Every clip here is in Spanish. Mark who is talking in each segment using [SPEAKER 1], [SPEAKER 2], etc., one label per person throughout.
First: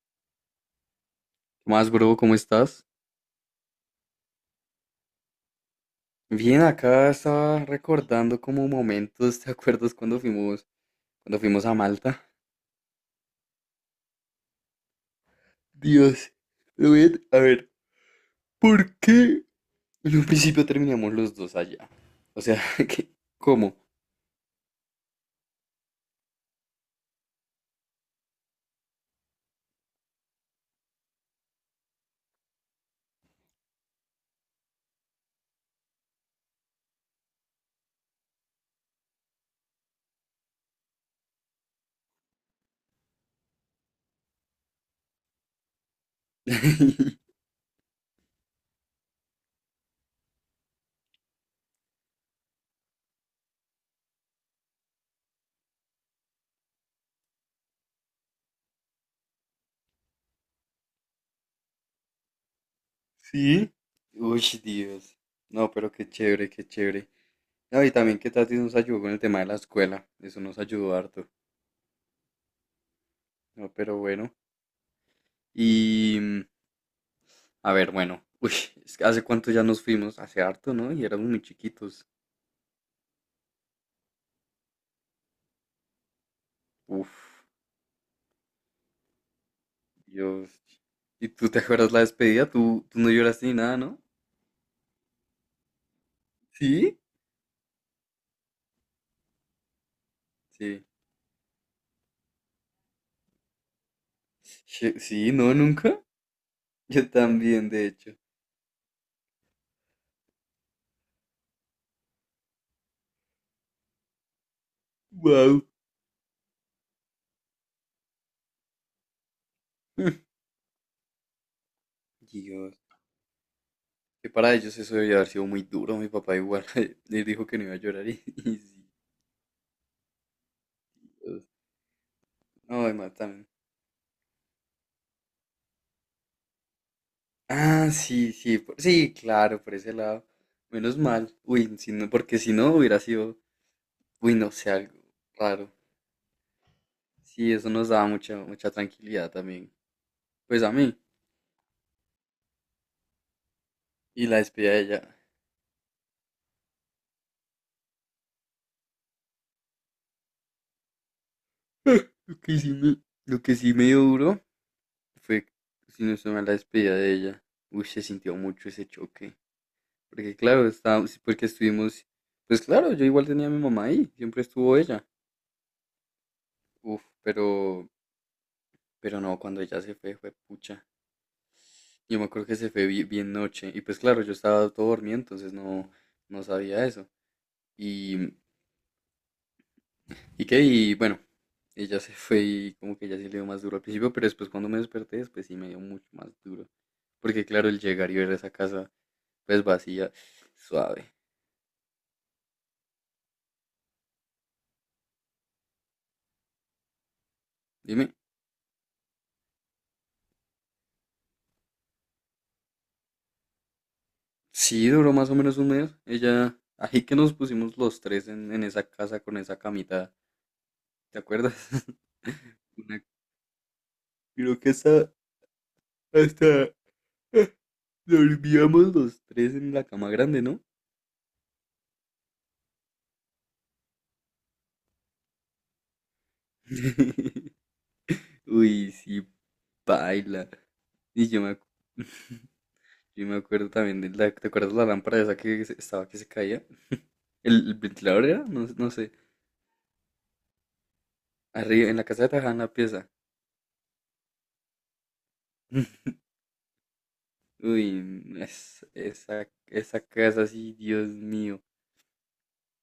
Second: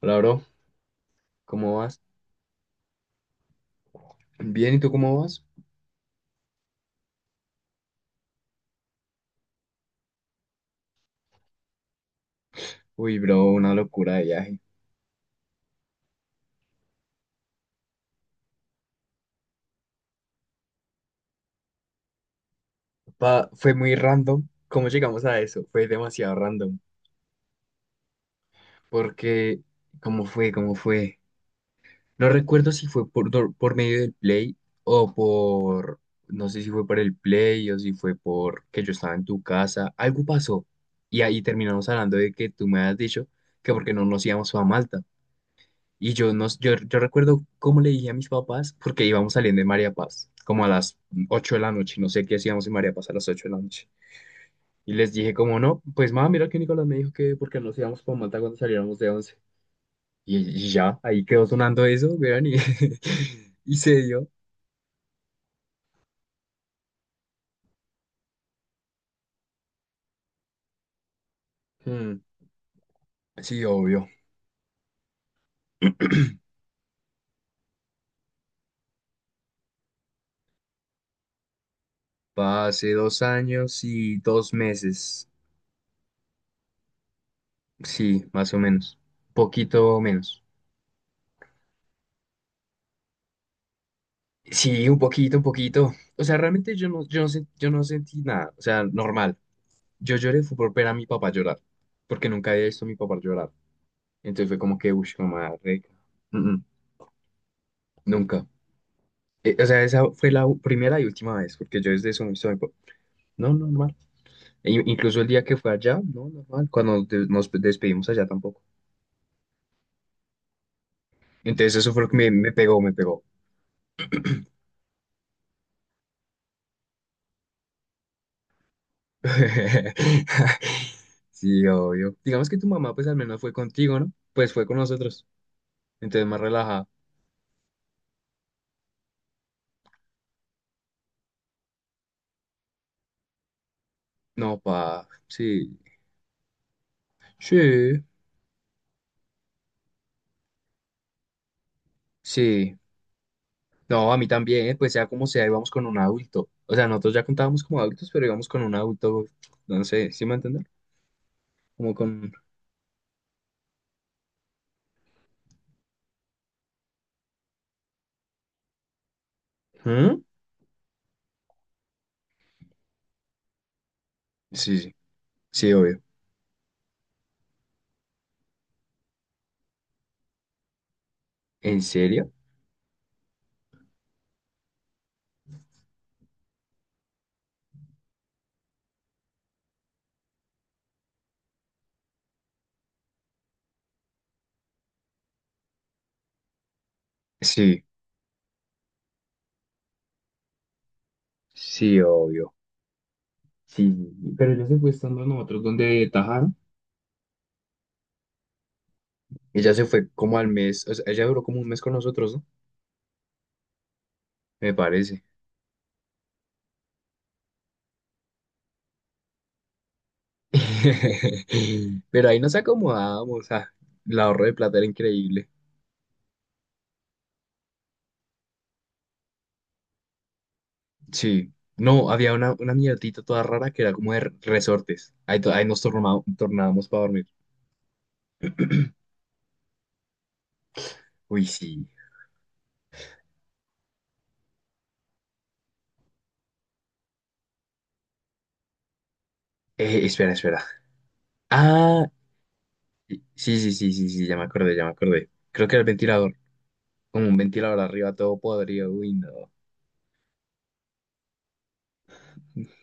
[SPEAKER 1] Hola, bro, ¿cómo
[SPEAKER 2] Más
[SPEAKER 1] vas?
[SPEAKER 2] bro, ¿cómo estás?
[SPEAKER 1] Bien, ¿y tú cómo vas?
[SPEAKER 2] Bien, acá estaba recordando como momentos, ¿te acuerdas cuando fuimos a Malta?
[SPEAKER 1] Uy, bro, una locura de viaje.
[SPEAKER 2] Dios, lo Rubén, a ver, ¿por qué en un principio terminamos los dos allá? O sea, ¿qué?
[SPEAKER 1] Fue
[SPEAKER 2] ¿Cómo?
[SPEAKER 1] muy random. ¿Cómo llegamos a eso? Fue demasiado random. Porque, ¿cómo fue? ¿Cómo fue? No recuerdo si fue por medio del Play o por. No sé si fue por el Play o si fue por que yo estaba en tu casa. Algo pasó. Y ahí terminamos hablando de que tú me has dicho que porque no nos íbamos a Malta. Y yo, no, yo recuerdo cómo le dije a mis papás, porque íbamos saliendo de María Paz, como a las 8 de la noche, no sé qué hacíamos en María Paz a las 8 de la noche. Y les dije como, no, pues mamá, mira que Nicolás me dijo que porque nos íbamos para Manta cuando saliéramos de once. Y ya, ahí quedó sonando eso, vean, y
[SPEAKER 2] ¿Sí?
[SPEAKER 1] y se dio.
[SPEAKER 2] Uy, Dios. No, pero qué chévere, qué chévere. No, y también que Tati nos ayudó con el tema de la escuela. Eso nos ayudó harto.
[SPEAKER 1] Hmm. Sí,
[SPEAKER 2] No, pero
[SPEAKER 1] obvio.
[SPEAKER 2] bueno. Y, a ver, bueno. Uy, es que hace cuánto ya nos fuimos. Hace harto, ¿no? Y éramos muy chiquitos.
[SPEAKER 1] Hace 2 años y 2 meses.
[SPEAKER 2] Uf,
[SPEAKER 1] Sí, más o menos. Poquito menos.
[SPEAKER 2] Dios. ¿Y tú te acuerdas la despedida? ¿Tú no lloraste ni nada, ¿no?
[SPEAKER 1] Sí, un poquito, un poquito. O sea, realmente yo
[SPEAKER 2] ¿Sí?
[SPEAKER 1] no, yo no, sen- yo no sentí nada. O sea, normal. Yo lloré fue por
[SPEAKER 2] Sí.
[SPEAKER 1] ver a mi papá llorar, porque nunca había visto a mi papá llorar. Entonces fue como que, uy,
[SPEAKER 2] Sí,
[SPEAKER 1] mamá,
[SPEAKER 2] no,
[SPEAKER 1] reca.
[SPEAKER 2] nunca.
[SPEAKER 1] Mm, mm,
[SPEAKER 2] Yo también, de hecho.
[SPEAKER 1] nunca. O sea, esa fue la primera y última vez, porque yo desde eso no he visto a mi papá. No, normal. E incluso el día que
[SPEAKER 2] Wow.
[SPEAKER 1] fue allá, no, normal. Cuando nos despedimos allá tampoco. Entonces eso fue lo que me
[SPEAKER 2] Dios.
[SPEAKER 1] pegó, me pegó.
[SPEAKER 2] Que para ellos eso debió haber sido muy duro. Mi papá igual le dijo que no iba a llorar y, y sí. Dios.
[SPEAKER 1] Sí, obvio. Digamos que tu
[SPEAKER 2] No,
[SPEAKER 1] mamá, pues
[SPEAKER 2] además
[SPEAKER 1] al menos
[SPEAKER 2] también.
[SPEAKER 1] fue contigo, ¿no? Pues fue con nosotros. Entonces más relajada.
[SPEAKER 2] Ah, sí, sí, sí, claro, por ese lado. Menos mal. Uy, si no, porque si no hubiera sido, uy, no
[SPEAKER 1] No,
[SPEAKER 2] sé, algo
[SPEAKER 1] pa, sí.
[SPEAKER 2] raro. Sí, eso nos
[SPEAKER 1] Sí,
[SPEAKER 2] daba mucha, mucha tranquilidad también. Pues a mí.
[SPEAKER 1] sí. No, a mí
[SPEAKER 2] Y la
[SPEAKER 1] también,
[SPEAKER 2] despedida de
[SPEAKER 1] pues sea
[SPEAKER 2] ella.
[SPEAKER 1] como sea, íbamos con un adulto. O sea, nosotros ya contábamos como adultos, pero íbamos con un adulto, no sé, ¿sí me entienden? Como con.
[SPEAKER 2] Lo que sí me, lo que sí me dio duro fue, si no estoy mal, la despedida de ella. Uy, se sintió mucho ese choque.
[SPEAKER 1] ¿Mm?
[SPEAKER 2] Porque claro, estábamos, sí, porque estuvimos, pues claro, yo igual tenía a mi mamá ahí, siempre estuvo
[SPEAKER 1] Sí, sí,
[SPEAKER 2] ella.
[SPEAKER 1] sí, obvio.
[SPEAKER 2] Uf, pero no, cuando ella se fue, fue pucha.
[SPEAKER 1] ¿En
[SPEAKER 2] Yo me
[SPEAKER 1] serio?
[SPEAKER 2] acuerdo que se fue bien noche. Y pues claro, yo estaba todo dormido, entonces no, no sabía eso. Y, y qué, y bueno, ella se fue y como que ya sí le dio más duro al principio, pero después cuando me desperté, después sí me dio mucho más duro. Porque claro, el
[SPEAKER 1] Sí,
[SPEAKER 2] llegar y ver esa casa, pues vacía, suave.
[SPEAKER 1] sí, obvio. Sí, sí, sí, pero ella se fue estando a nosotros donde tajaron.
[SPEAKER 2] Dime,
[SPEAKER 1] Ella se fue como al mes, o sea, ella duró como un mes con nosotros, ¿no? Me
[SPEAKER 2] sí duró
[SPEAKER 1] parece.
[SPEAKER 2] más o menos un mes. Ella, ahí que nos pusimos los tres en esa casa con esa camita, ¿te acuerdas?
[SPEAKER 1] Pero ahí nos
[SPEAKER 2] Una-
[SPEAKER 1] acomodábamos, ah, el ahorro de
[SPEAKER 2] creo que
[SPEAKER 1] plata era
[SPEAKER 2] hasta,
[SPEAKER 1] increíble.
[SPEAKER 2] hasta dormíamos los tres en la cama grande, ¿no?
[SPEAKER 1] Sí. No, había una mierdita toda rara que era como de resortes. Ahí nos tornábamos para dormir.
[SPEAKER 2] Uy, sí, baila. Y
[SPEAKER 1] Uy, sí.
[SPEAKER 2] yo me acuerdo también de la, ¿te acuerdas la lámpara esa que estaba que se caía? El ventilador era? No, no sé.
[SPEAKER 1] Espera, espera.
[SPEAKER 2] Arriba, en la
[SPEAKER 1] Ah,
[SPEAKER 2] casa de Tajada, en la pieza.
[SPEAKER 1] sí, sí, sí, sí, sí, ya me acordé, ya me acordé. Creo que era el ventilador. Como un ventilador arriba
[SPEAKER 2] Uy,
[SPEAKER 1] todo
[SPEAKER 2] es,
[SPEAKER 1] podrido. Uy,
[SPEAKER 2] esa,
[SPEAKER 1] no.
[SPEAKER 2] esa casa, sí, Dios mío.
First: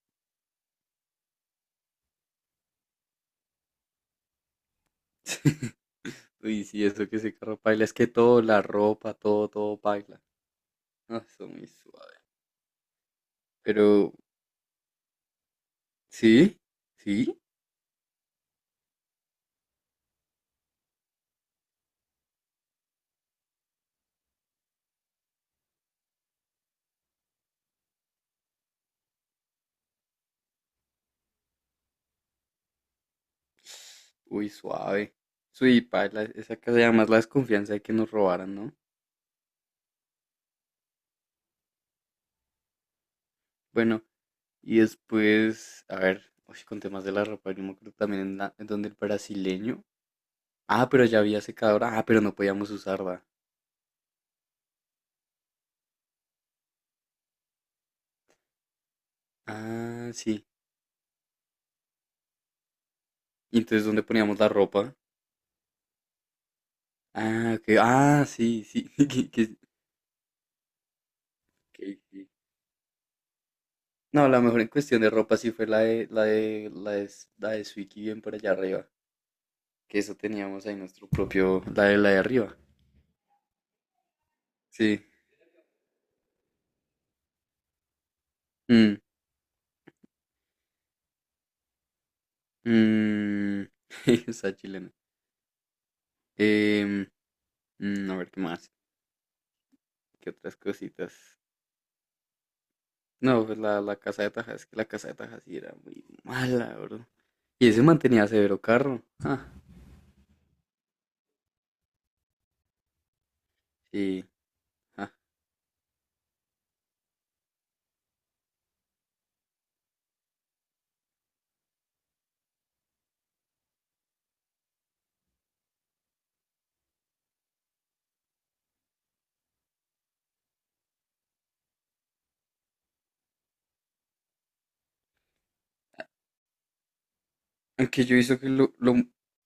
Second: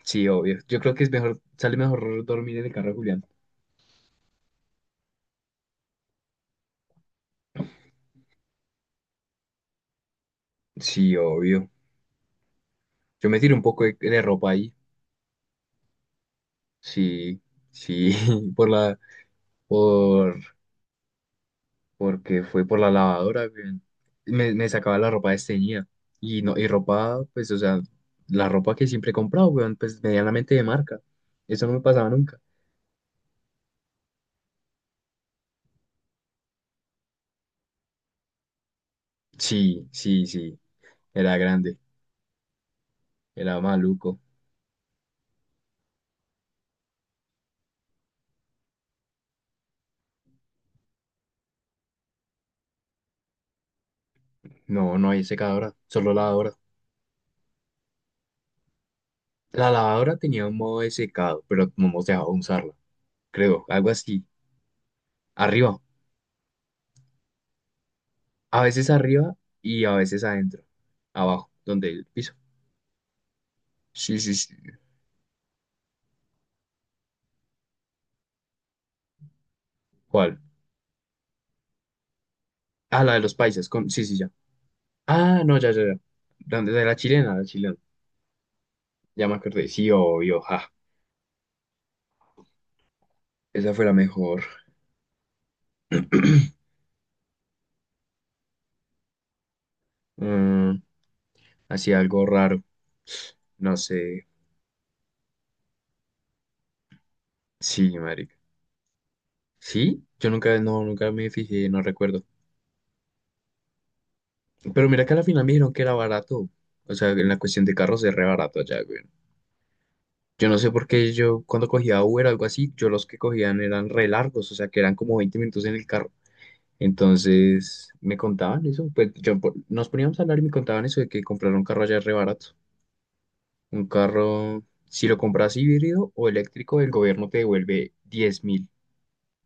[SPEAKER 1] Sí, obvio. Yo creo que es mejor, sale mejor dormir en el carro de Julián.
[SPEAKER 2] Uy, sí, eso que se carro paila, es que todo, la ropa, todo, todo paila.
[SPEAKER 1] Sí,
[SPEAKER 2] No, eso muy
[SPEAKER 1] obvio.
[SPEAKER 2] suave.
[SPEAKER 1] Yo me tiré un poco de,
[SPEAKER 2] Pero,
[SPEAKER 1] de ropa ahí.
[SPEAKER 2] ¿sí? ¿Sí?
[SPEAKER 1] Sí, sí, por la, por porque fue por la lavadora, güey. Me sacaba la ropa desteñida. Y, no, y ropa, pues, o sea, la ropa que siempre he comprado, weón, pues medianamente de marca. Eso no me pasaba nunca.
[SPEAKER 2] Uy, suave. Uy, paila, esa casa y además la desconfianza de que nos robaran, ¿no?
[SPEAKER 1] Sí, sí, sí, era grande, era
[SPEAKER 2] Bueno,
[SPEAKER 1] maluco.
[SPEAKER 2] y después, a ver, uy, con temas de la ropa, yo me acuerdo también en, en donde el brasileño. Ah, pero ya había secadora. Ah, pero no podíamos usarla.
[SPEAKER 1] No, no hay secadora, solo lavadora. La
[SPEAKER 2] Ah,
[SPEAKER 1] lavadora tenía
[SPEAKER 2] sí.
[SPEAKER 1] un modo de secado, pero no nos dejaba usarla,
[SPEAKER 2] Y
[SPEAKER 1] creo,
[SPEAKER 2] entonces,
[SPEAKER 1] algo
[SPEAKER 2] ¿dónde
[SPEAKER 1] así.
[SPEAKER 2] poníamos la ropa?
[SPEAKER 1] Arriba,
[SPEAKER 2] Ah, ok. Ah,
[SPEAKER 1] a
[SPEAKER 2] sí,
[SPEAKER 1] veces
[SPEAKER 2] sí. que-
[SPEAKER 1] arriba
[SPEAKER 2] que-
[SPEAKER 1] y a veces adentro, abajo, donde
[SPEAKER 2] que-
[SPEAKER 1] el
[SPEAKER 2] que-
[SPEAKER 1] piso. Sí,
[SPEAKER 2] No,
[SPEAKER 1] sí,
[SPEAKER 2] la
[SPEAKER 1] sí.
[SPEAKER 2] mejor en cuestión de ropa sí fue la de Swiki bien por allá arriba. Que eso
[SPEAKER 1] ¿Cuál?
[SPEAKER 2] teníamos ahí nuestro propio, la de arriba.
[SPEAKER 1] Ah, la de los paisas, con. Sí, sí, ya.
[SPEAKER 2] Sí.
[SPEAKER 1] Ah, no, ya, ya, ya. De la chilena, la chilena.
[SPEAKER 2] Mm,
[SPEAKER 1] Ya me acordé. Sí, obvio, ja.
[SPEAKER 2] mm,
[SPEAKER 1] Esa fue la mejor.
[SPEAKER 2] Esa chilena. Em, a ver qué más, qué otras
[SPEAKER 1] Mm,
[SPEAKER 2] cositas.
[SPEAKER 1] hacía algo raro.
[SPEAKER 2] No, pues
[SPEAKER 1] No
[SPEAKER 2] la casa
[SPEAKER 1] sé.
[SPEAKER 2] de Taja, es que la casa de Taja sí era muy mala, bro. Y ese
[SPEAKER 1] Sí,
[SPEAKER 2] mantenía
[SPEAKER 1] marica.
[SPEAKER 2] severo carro. Ah,
[SPEAKER 1] ¿Sí? Yo nunca, no, nunca me fijé, no recuerdo.
[SPEAKER 2] sí.
[SPEAKER 1] Pero mira
[SPEAKER 2] Ah.
[SPEAKER 1] que a la final me dijeron que era barato. O sea, en la cuestión de carros es re barato allá, güey. Yo no sé por qué yo, cuando cogía Uber o algo así, yo los que cogían eran re largos. O sea, que eran como 20 minutos en el carro. Entonces me contaban eso, pues nos poníamos a hablar y me contaban eso de que comprar un carro allá es re barato. Un carro, si lo compras híbrido o eléctrico, el gobierno te devuelve
[SPEAKER 2] Aunque yo he visto
[SPEAKER 1] diez
[SPEAKER 2] que
[SPEAKER 1] mil.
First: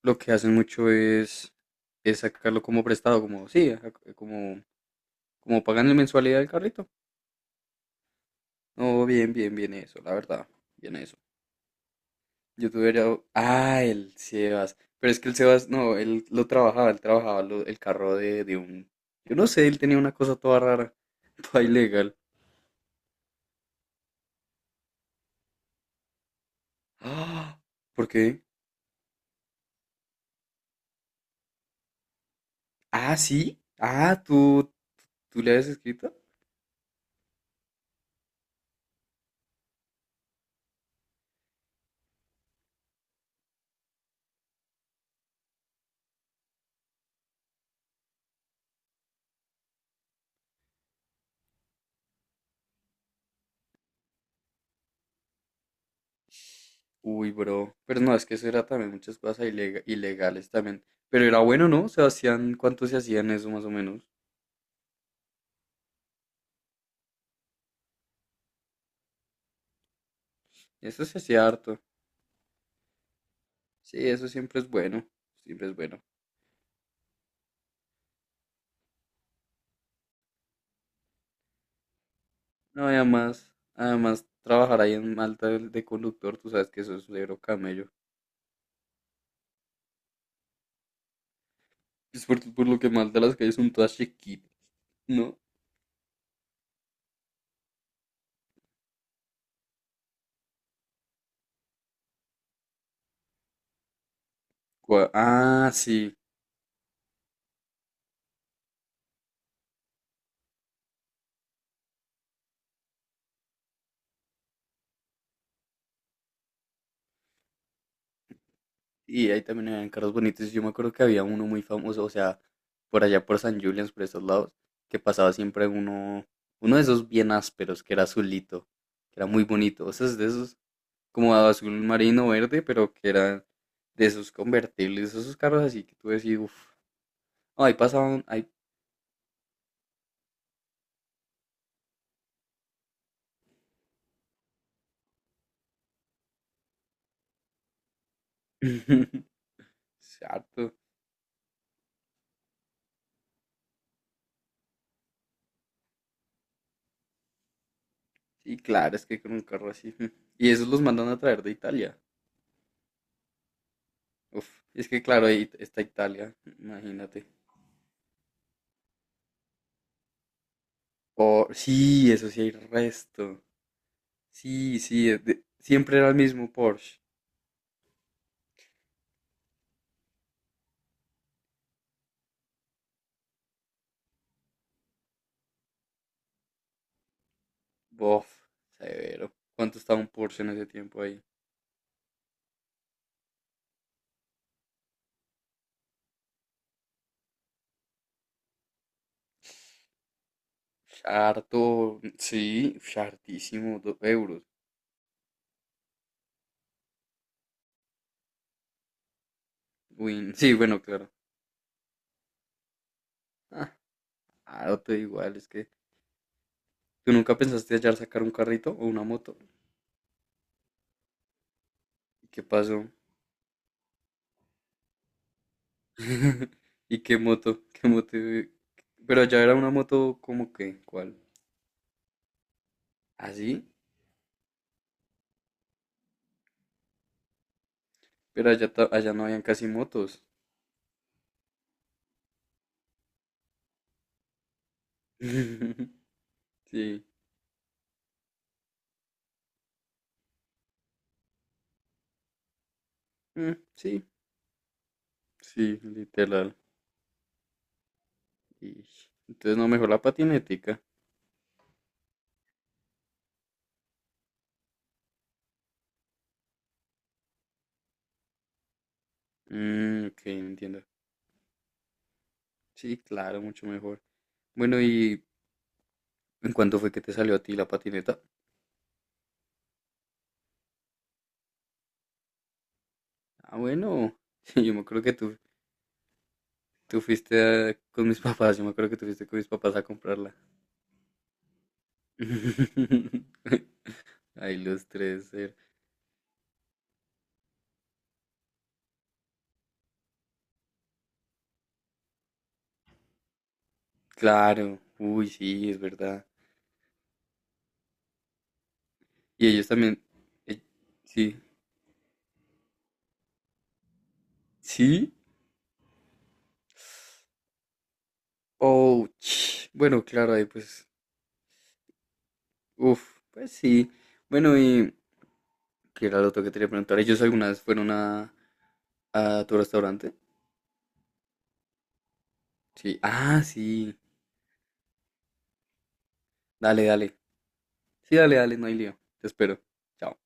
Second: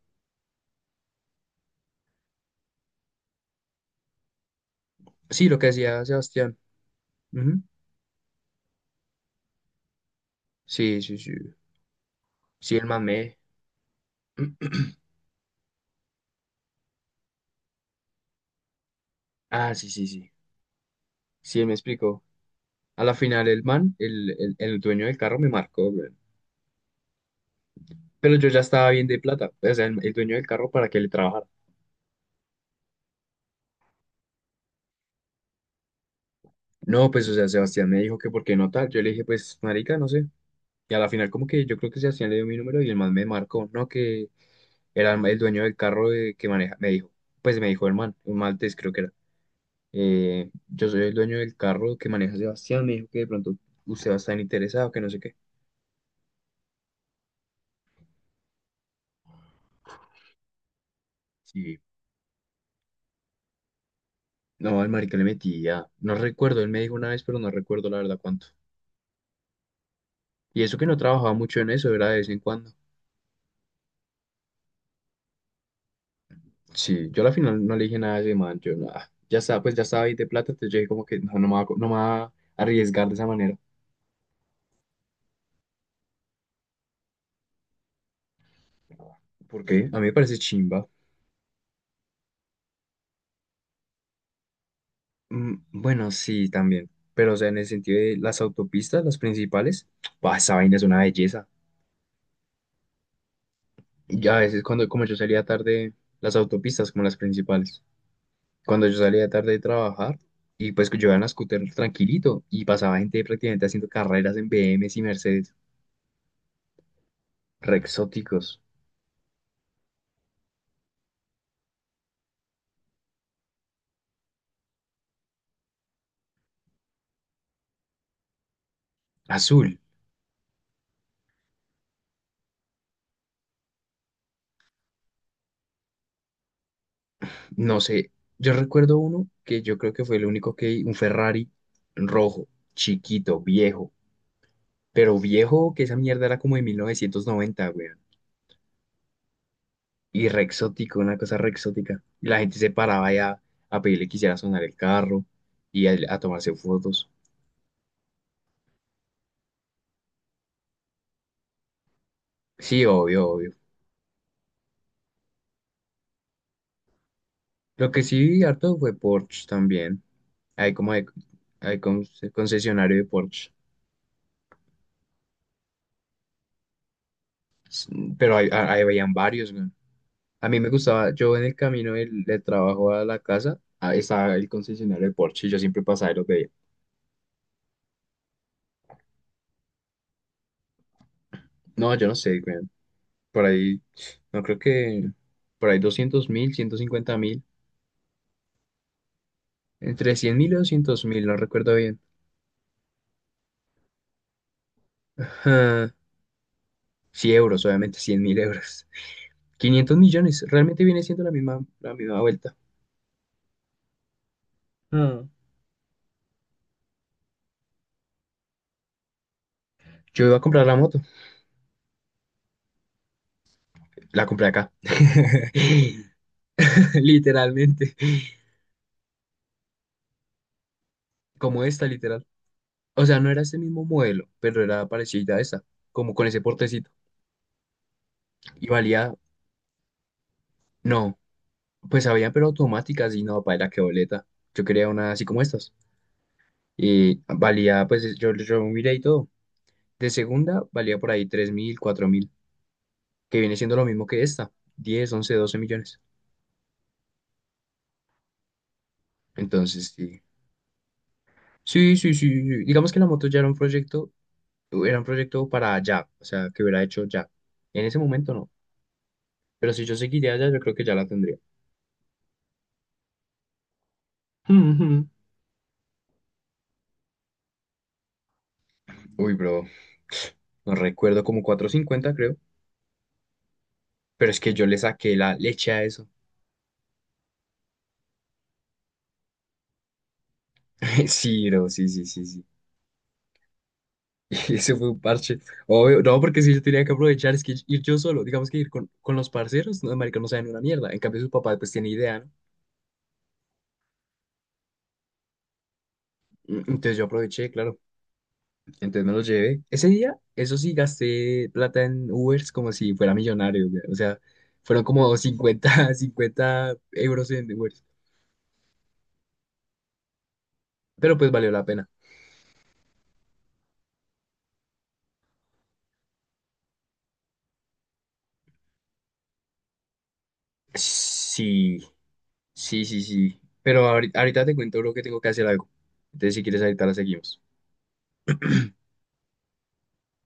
[SPEAKER 2] lo que hacen mucho es sacarlo como prestado, como sí, ajá, como,
[SPEAKER 1] Sí, lo
[SPEAKER 2] como
[SPEAKER 1] que
[SPEAKER 2] pagando
[SPEAKER 1] decía
[SPEAKER 2] mensualidad del
[SPEAKER 1] Sebastián.
[SPEAKER 2] carrito.
[SPEAKER 1] Ujú.
[SPEAKER 2] No, bien, bien, bien eso, la verdad, bien
[SPEAKER 1] Sí, sí,
[SPEAKER 2] eso.
[SPEAKER 1] sí.
[SPEAKER 2] Yo
[SPEAKER 1] Sí, el man
[SPEAKER 2] tuviera,
[SPEAKER 1] me.
[SPEAKER 2] ah, el Sebas, pero es que el Sebas, no, él lo trabajaba, él trabajaba el carro de un, yo no sé,
[SPEAKER 1] Ah,
[SPEAKER 2] él
[SPEAKER 1] sí,
[SPEAKER 2] tenía
[SPEAKER 1] sí,
[SPEAKER 2] una
[SPEAKER 1] sí.
[SPEAKER 2] cosa toda rara,
[SPEAKER 1] Sí,
[SPEAKER 2] toda
[SPEAKER 1] él me
[SPEAKER 2] ilegal.
[SPEAKER 1] explicó. A la final el man, el dueño del carro me marcó, güey.
[SPEAKER 2] Ah, ¿por
[SPEAKER 1] Pero
[SPEAKER 2] qué?
[SPEAKER 1] yo ya estaba bien de plata. O sea, el dueño del carro para que le trabajara.
[SPEAKER 2] Ah, sí, ah, tú le habías escrito.
[SPEAKER 1] No, pues, o sea, Sebastián me dijo que por qué no tal. Yo le dije, pues, marica, no sé. Y a la final como que yo creo que Sebastián le dio mi número y el man me marcó, ¿no? Que era el dueño del que maneja, me dijo, pues me dijo el man, un maltés creo que era. Yo soy el dueño del carro que maneja Sebastián, me dijo que de pronto usted va a estar interesado, que no sé qué.
[SPEAKER 2] Uy, bro, pero no, es que eso era también muchas cosas ilegales también. Pero era bueno,
[SPEAKER 1] Sí.
[SPEAKER 2] ¿no? Sebastián, ¿cuánto se hacían eso más o menos?
[SPEAKER 1] No, al marica le metía, no recuerdo, él me dijo una vez, pero no recuerdo la verdad cuánto. Y eso que no
[SPEAKER 2] Eso se
[SPEAKER 1] trabajaba
[SPEAKER 2] hacía
[SPEAKER 1] mucho en
[SPEAKER 2] harto.
[SPEAKER 1] eso, era de vez en cuando.
[SPEAKER 2] Sí, eso siempre es bueno. Siempre es bueno.
[SPEAKER 1] Sí, yo a la final no le dije nada a ese man, yo nada, ya estaba, pues ya estaba ahí de plata, entonces yo dije como que no, no me va, no me va a
[SPEAKER 2] No, y
[SPEAKER 1] arriesgar de esa
[SPEAKER 2] además,
[SPEAKER 1] manera.
[SPEAKER 2] además, trabajar ahí en Malta de conductor, tú sabes que eso es un negro camello.
[SPEAKER 1] ¿Por qué? A mí me parece chimba.
[SPEAKER 2] Es por lo que Malta las calles son todas chiquitas, ¿no?
[SPEAKER 1] Bueno, sí, también. Pero, o sea, en el sentido de las autopistas, las principales, ¡buah, esa vaina es una belleza! Y a veces cuando, como yo salía
[SPEAKER 2] Ah,
[SPEAKER 1] tarde,
[SPEAKER 2] sí.
[SPEAKER 1] las autopistas como las principales. Cuando yo salía tarde de trabajar, y pues que yo iba en la scooter tranquilito, y pasaba gente prácticamente haciendo carreras en BMWs y Mercedes. Re exóticos.
[SPEAKER 2] Y ahí también habían carros bonitos. Yo me acuerdo que había uno muy famoso, o sea, por allá por San Julián, por esos lados, que pasaba siempre uno, uno de esos bien ásperos, que era azulito, que era muy
[SPEAKER 1] Azul.
[SPEAKER 2] bonito. O sea, es de esos como azul marino verde, pero que eran de esos convertibles, esos carros así que tú decís, uff, ahí
[SPEAKER 1] No sé.
[SPEAKER 2] pasaban, ahí,
[SPEAKER 1] Yo recuerdo uno que yo creo que fue el único que vi, un Ferrari rojo, chiquito, viejo. Pero viejo, que esa mierda era como de 1990, weón. Y re
[SPEAKER 2] harto.
[SPEAKER 1] exótico, una cosa re exótica. Y la gente se paraba ya a pedirle que hiciera sonar el carro y a tomarse fotos.
[SPEAKER 2] Y claro, es que con un carro así. Mm. Y esos los mandan a traer de Italia.
[SPEAKER 1] Sí, obvio, obvio.
[SPEAKER 2] Uf, es que claro, ahí está Italia, imagínate.
[SPEAKER 1] Lo que sí vi harto fue Porsche también. Hay como de-
[SPEAKER 2] Oh,
[SPEAKER 1] hay con-
[SPEAKER 2] sí, eso sí hay
[SPEAKER 1] concesionario de
[SPEAKER 2] resto.
[SPEAKER 1] Porsche.
[SPEAKER 2] Sí, sí, siempre era el mismo Porsche.
[SPEAKER 1] S- Pero ahí veían varios, weón. A mí me gustaba, yo en el camino del trabajo a la casa, ah, estaba el concesionario de Porsche y yo siempre pasaba y los veía.
[SPEAKER 2] Bof, severo. ¿Cuánto estaba un Porsche en ese tiempo ahí?
[SPEAKER 1] No, yo no sé, weón, por ahí, no creo que por ahí 200.000, 150.000, entre 100.000 y 200.000, no recuerdo bien.
[SPEAKER 2] Harto, sí, uf, hartísimo, dos euros.
[SPEAKER 1] Ah, sí, euros, obviamente, 100.000 euros, quinientos
[SPEAKER 2] Uy,
[SPEAKER 1] millones,
[SPEAKER 2] sí, bueno,
[SPEAKER 1] realmente viene
[SPEAKER 2] claro.
[SPEAKER 1] siendo la misma vuelta.
[SPEAKER 2] Ah, ah, no te da
[SPEAKER 1] Mm.
[SPEAKER 2] igual, es que tú nunca pensaste hallar sacar un carrito o una moto.
[SPEAKER 1] Yo iba a comprar la moto,
[SPEAKER 2] ¿Y qué pasó?
[SPEAKER 1] la compré acá,
[SPEAKER 2] ¿Y qué moto? ¿Qué
[SPEAKER 1] literalmente,
[SPEAKER 2] moto? Pero allá era una moto como que, ¿cuál?
[SPEAKER 1] como esta, literal. O sea, no era ese
[SPEAKER 2] ¿Así?
[SPEAKER 1] mismo modelo, pero era parecida a esa, como con ese portecito.
[SPEAKER 2] Pero
[SPEAKER 1] Y
[SPEAKER 2] allá, allá
[SPEAKER 1] valía,
[SPEAKER 2] no habían casi motos.
[SPEAKER 1] no, pues había, pero automáticas y no, paila, qué boleta. Yo quería una así como estas.
[SPEAKER 2] Sí,
[SPEAKER 1] Y valía, pues yo miré y todo. De segunda valía por ahí 3.000, 4.000, que viene siendo lo
[SPEAKER 2] sí,
[SPEAKER 1] mismo que esta, 10 11 12
[SPEAKER 2] sí,
[SPEAKER 1] millones.
[SPEAKER 2] literal. Y entonces no, mejor
[SPEAKER 1] Entonces,
[SPEAKER 2] la
[SPEAKER 1] sí.
[SPEAKER 2] patinética.
[SPEAKER 1] Sí, sí, sí, sí. Digamos que la moto ya era un proyecto para ya, o sea, que hubiera hecho ya. En ese momento no. Pero si yo
[SPEAKER 2] Mm, ok,
[SPEAKER 1] seguiría allá, yo creo
[SPEAKER 2] entiendo.
[SPEAKER 1] que ya la tendría.
[SPEAKER 2] Sí, claro, mucho mejor. Bueno,
[SPEAKER 1] Ujú.
[SPEAKER 2] ¿y en cuánto fue que te salió a ti la patineta?
[SPEAKER 1] Uy, bro. No recuerdo como 450 creo.
[SPEAKER 2] Ah, bueno,
[SPEAKER 1] Pero es que yo
[SPEAKER 2] yo
[SPEAKER 1] le
[SPEAKER 2] me acuerdo que
[SPEAKER 1] saqué la
[SPEAKER 2] tú
[SPEAKER 1] leche a eso.
[SPEAKER 2] Tú fuiste con mis papás, yo me acuerdo que tú fuiste con mis papás a comprarla.
[SPEAKER 1] Sí, bro, sí, sí, sí, sí. Y
[SPEAKER 2] Ay,
[SPEAKER 1] ese
[SPEAKER 2] los
[SPEAKER 1] fue un
[SPEAKER 2] tres,
[SPEAKER 1] parche.
[SPEAKER 2] er-
[SPEAKER 1] Obvio, no, porque si yo tenía que aprovechar, es que ir yo solo, digamos que ir con los parceros, no, marica, no saben una mierda. En cambio, su papá, pues, tiene idea, ¿no?
[SPEAKER 2] Claro, uy, sí, es verdad.
[SPEAKER 1] Entonces yo aproveché, claro. Entonces me los
[SPEAKER 2] Y
[SPEAKER 1] llevé.
[SPEAKER 2] ellos
[SPEAKER 1] Ese
[SPEAKER 2] también,
[SPEAKER 1] día, eso
[SPEAKER 2] eh,
[SPEAKER 1] sí,
[SPEAKER 2] sí,
[SPEAKER 1] gasté plata en Ubers como si fuera millonario, güey. O sea, fueron
[SPEAKER 2] sí,
[SPEAKER 1] como cincuenta euros en Ubers.
[SPEAKER 2] oh, ch- bueno, claro, ahí pues,
[SPEAKER 1] Pero pues valió la pena.
[SPEAKER 2] uff, pues sí. Bueno, y que era lo otro que te quería preguntar, ¿ellos alguna vez fueron a tu restaurante?
[SPEAKER 1] Sí, sí,
[SPEAKER 2] Sí,
[SPEAKER 1] sí, sí.
[SPEAKER 2] ah,
[SPEAKER 1] Pero ahorita, te cuento lo que tengo que hacer algo. Entonces, si quieres,
[SPEAKER 2] dale,
[SPEAKER 1] ahorita la
[SPEAKER 2] dale,
[SPEAKER 1] seguimos.
[SPEAKER 2] sí, dale, dale, no hay lío, te espero. Chao.